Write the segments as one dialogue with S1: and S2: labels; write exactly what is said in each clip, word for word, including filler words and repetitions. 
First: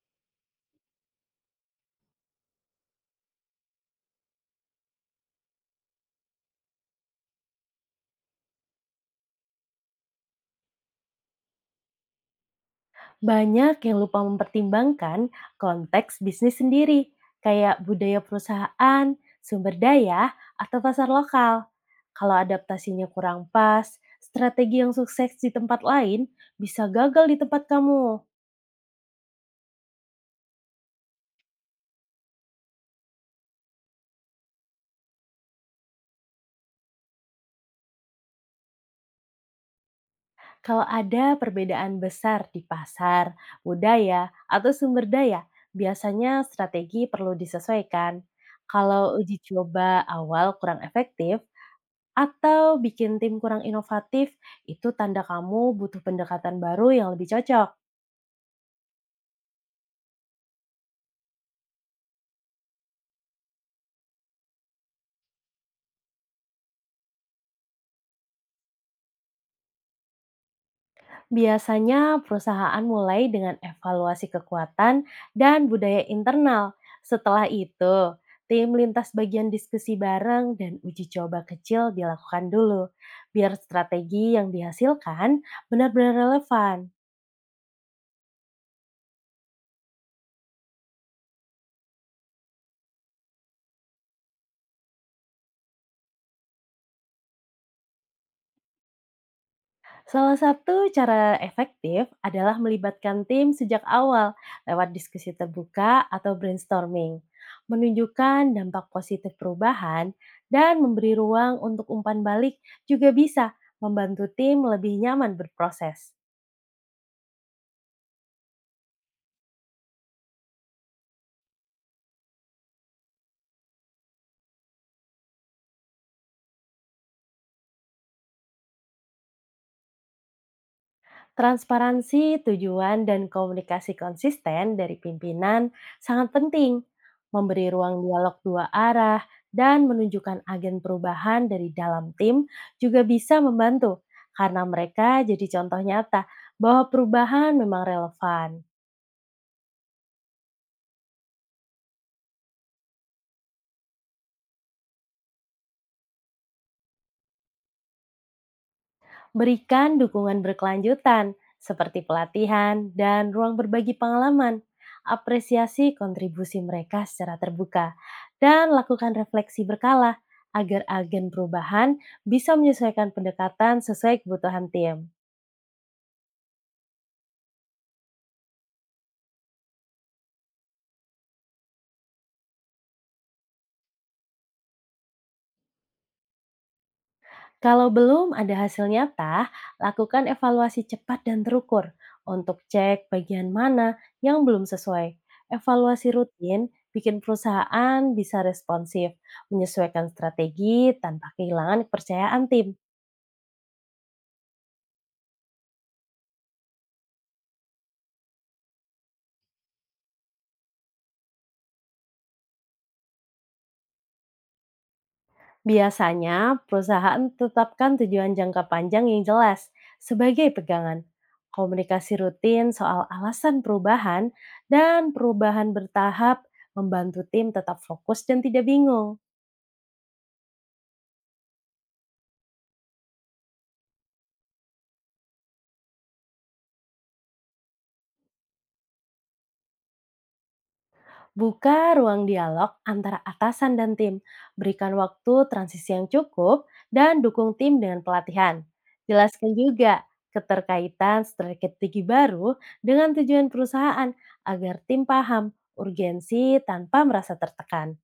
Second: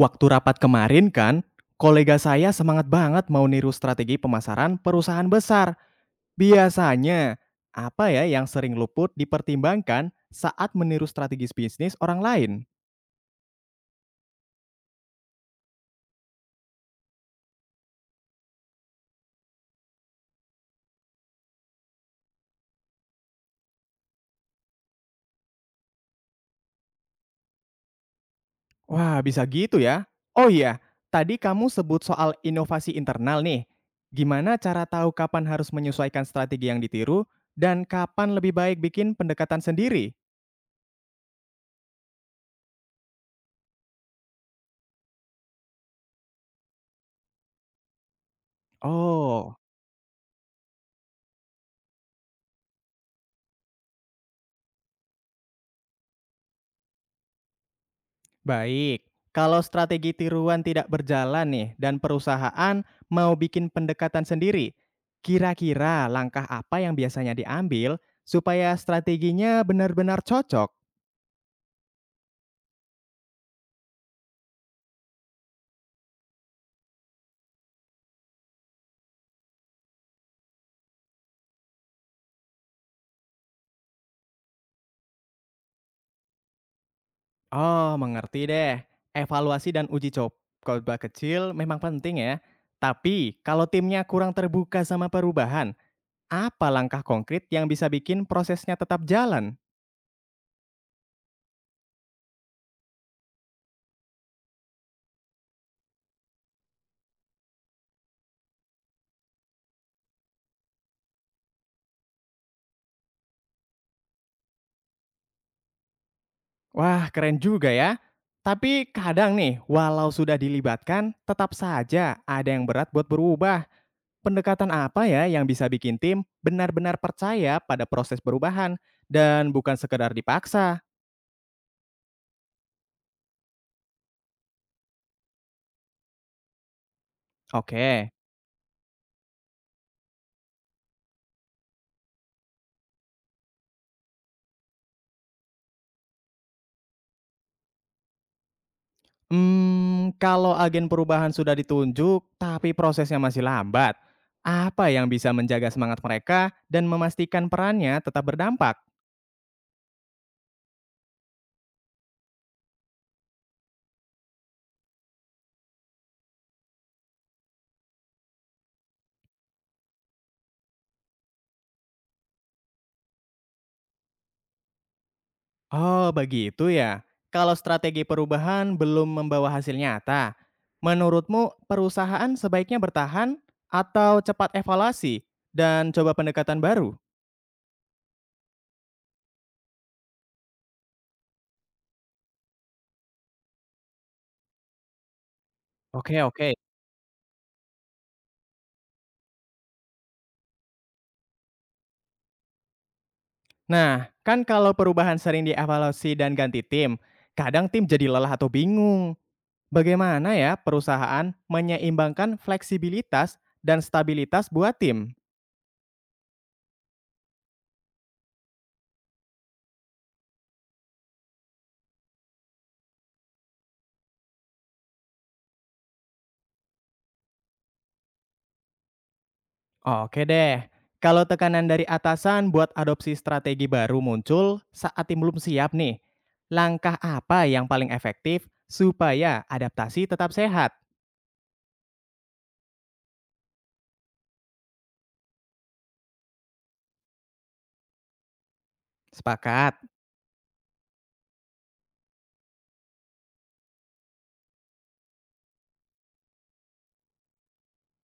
S1: Waktu rapat kemarin kan, kolega saya semangat banget mau niru strategi pemasaran perusahaan besar. Biasanya, apa ya yang sering luput dipertimbangkan saat meniru strategis bisnis orang lain?
S2: Banyak yang lupa mempertimbangkan konteks bisnis sendiri, kayak budaya perusahaan, sumber daya, atau pasar lokal. Kalau adaptasinya kurang pas, strategi yang sukses di tempat lain bisa gagal di tempat kamu.
S1: Wah, bisa gitu ya. Oh iya, tadi kamu sebut soal inovasi internal nih. Gimana cara tahu kapan harus menyesuaikan strategi yang ditiru dan kapan lebih baik bikin pendekatan sendiri?
S2: Kalau ada perbedaan besar di pasar, budaya, atau sumber daya, biasanya strategi perlu disesuaikan. Kalau uji
S1: Oh,
S2: coba awal kurang efektif, atau bikin tim kurang inovatif, itu tanda kamu butuh pendekatan baru yang lebih cocok.
S1: baik, kalau strategi tiruan tidak berjalan nih dan perusahaan mau bikin pendekatan sendiri, kira-kira langkah apa yang biasanya diambil supaya strateginya benar-benar cocok?
S2: Biasanya perusahaan mulai dengan evaluasi kekuatan dan budaya internal. Setelah itu, tim lintas bagian diskusi bareng dan uji coba kecil dilakukan dulu, biar strategi yang dihasilkan benar-benar relevan.
S1: Oh, mengerti deh. Evaluasi dan uji co- coba kecil memang penting ya. Tapi kalau timnya kurang terbuka sama perubahan, apa langkah konkret yang bisa bikin prosesnya tetap jalan?
S2: Salah satu cara efektif adalah melibatkan tim sejak awal lewat diskusi terbuka atau brainstorming, menunjukkan dampak positif perubahan, dan memberi ruang untuk umpan balik juga bisa membantu tim lebih nyaman berproses.
S1: Wah, keren juga ya. Tapi kadang nih, walau sudah dilibatkan, tetap saja ada yang berat buat berubah. Pendekatan apa ya yang bisa bikin tim benar-benar percaya pada proses perubahan dan bukan sekedar dipaksa?
S2: Transparansi, tujuan, dan komunikasi konsisten dari pimpinan sangat penting. Memberi ruang
S1: Oke.
S2: dialog dua arah dan menunjukkan agen perubahan dari dalam tim juga bisa membantu karena mereka jadi contoh nyata bahwa perubahan memang relevan.
S1: Hmm, kalau agen perubahan sudah ditunjuk tapi prosesnya masih lambat, apa yang bisa menjaga semangat mereka dan memastikan perannya tetap berdampak?
S2: Berikan dukungan berkelanjutan seperti pelatihan dan ruang berbagi pengalaman. Apresiasi kontribusi mereka secara terbuka dan lakukan refleksi berkala agar agen perubahan bisa menyesuaikan pendekatan sesuai kebutuhan tim.
S1: Oh, begitu ya. Kalau strategi perubahan belum membawa hasil nyata, menurutmu perusahaan sebaiknya bertahan atau cepat evaluasi dan coba pendekatan baru?
S2: Kalau belum ada hasil nyata, lakukan evaluasi cepat dan terukur untuk cek bagian mana yang belum sesuai. Evaluasi
S1: Oke, oke.
S2: rutin bikin perusahaan bisa responsif, menyesuaikan strategi tanpa kehilangan kepercayaan tim.
S1: Nah, kan kalau perubahan sering dievaluasi dan ganti tim, kadang tim jadi lelah atau bingung. Bagaimana ya perusahaan menyeimbangkan fleksibilitas dan stabilitas buat tim?
S2: Biasanya, perusahaan tetapkan tujuan jangka panjang yang jelas sebagai pegangan. Komunikasi rutin soal alasan perubahan dan perubahan bertahap membantu tim tetap fokus dan tidak bingung.
S1: Oke deh. Kalau tekanan dari atasan buat adopsi strategi baru muncul saat tim belum siap nih, langkah apa yang paling efektif supaya adaptasi tetap sehat?
S2: Buka ruang dialog antara atasan dan tim. Berikan waktu transisi yang cukup dan dukung tim dengan pelatihan. Jelaskan
S1: Sepakat.
S2: juga keterkaitan strategi baru dengan tujuan perusahaan agar tim paham urgensi tanpa merasa tertekan.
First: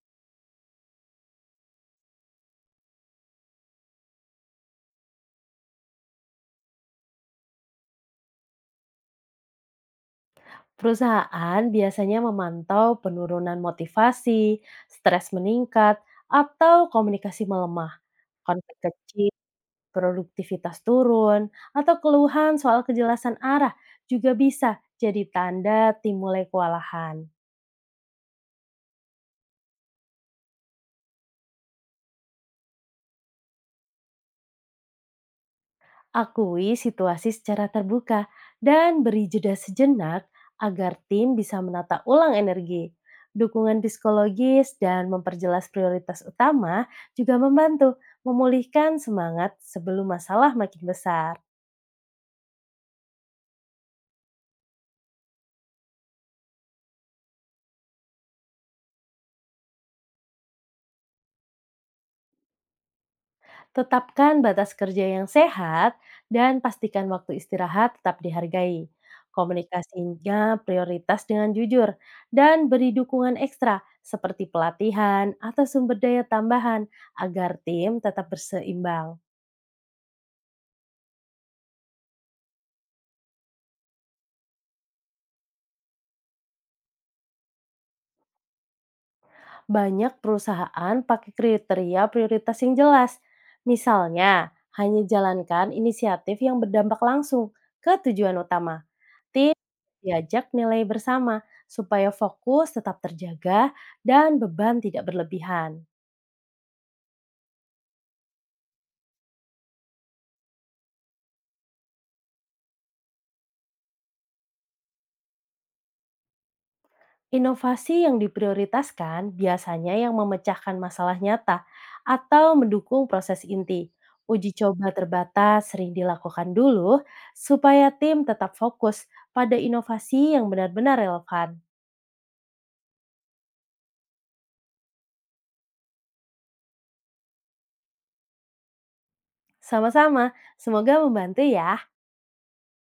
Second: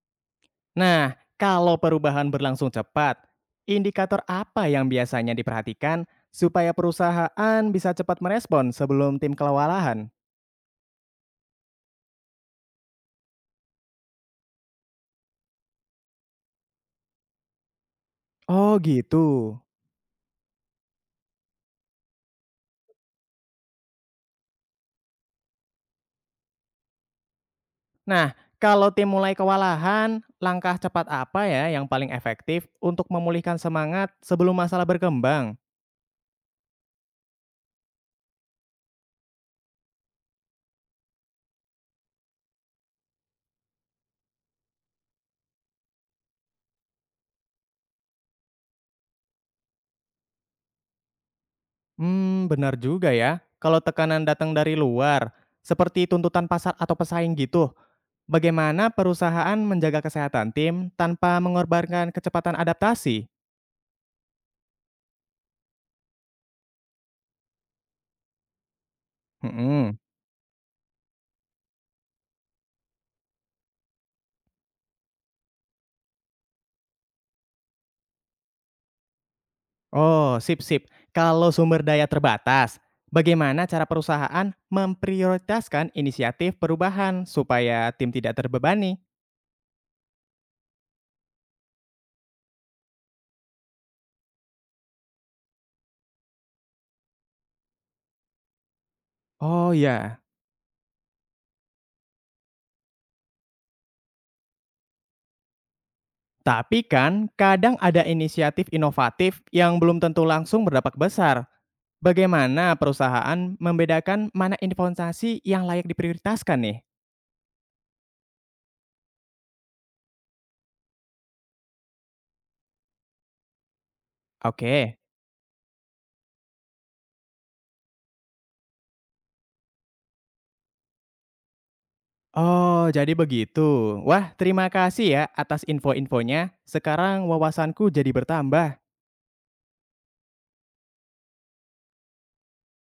S1: Nah, kalau perubahan berlangsung cepat, indikator apa yang biasanya diperhatikan supaya perusahaan bisa cepat merespon sebelum tim kelewalahan?
S2: Perusahaan biasanya memantau penurunan motivasi, stres meningkat, atau komunikasi melemah.
S1: Oh
S2: Konflik
S1: gitu.
S2: kecil, produktivitas turun, atau keluhan soal kejelasan arah juga bisa jadi tanda tim mulai kewalahan.
S1: Nah, kalau tim mulai kewalahan, langkah cepat apa ya yang paling efektif untuk memulihkan semangat sebelum masalah berkembang?
S2: Akui situasi secara terbuka dan beri jeda sejenak agar tim bisa menata ulang energi. Dukungan psikologis dan memperjelas prioritas utama juga membantu memulihkan semangat sebelum masalah makin besar.
S1: Hmm, benar juga ya. Kalau tekanan datang dari luar, seperti tuntutan pasar atau pesaing gitu, bagaimana perusahaan menjaga kesehatan tim tanpa mengorbankan kecepatan adaptasi?
S2: Tetapkan batas kerja yang sehat dan pastikan waktu istirahat tetap dihargai.
S1: Mm-mm.
S2: Komunikasinya prioritas dengan jujur dan beri dukungan ekstra seperti pelatihan atau sumber daya tambahan agar tim tetap berseimbang.
S1: Oh, sip-sip. Kalau sumber daya terbatas, bagaimana cara perusahaan memprioritaskan inisiatif perubahan supaya tim tidak terbebani?
S2: Banyak perusahaan pakai kriteria prioritas yang jelas. Misalnya, hanya jalankan inisiatif yang berdampak langsung ke tujuan utama. Tim
S1: Oh ya,
S2: diajak nilai bersama supaya fokus tetap terjaga dan beban tidak berlebihan.
S1: tapi kan kadang ada inisiatif inovatif yang belum tentu langsung berdampak besar. Bagaimana perusahaan membedakan mana investasi yang layak diprioritaskan nih?
S2: Inovasi yang diprioritaskan biasanya yang memecahkan masalah nyata atau mendukung proses inti. Uji coba
S1: Oke.
S2: terbatas sering dilakukan dulu supaya tim tetap fokus pada inovasi yang benar-benar relevan.
S1: Oh, jadi begitu. Wah, terima kasih ya atas info-infonya. Sekarang wawasanku jadi bertambah.
S2: Sama-sama, semoga membantu ya.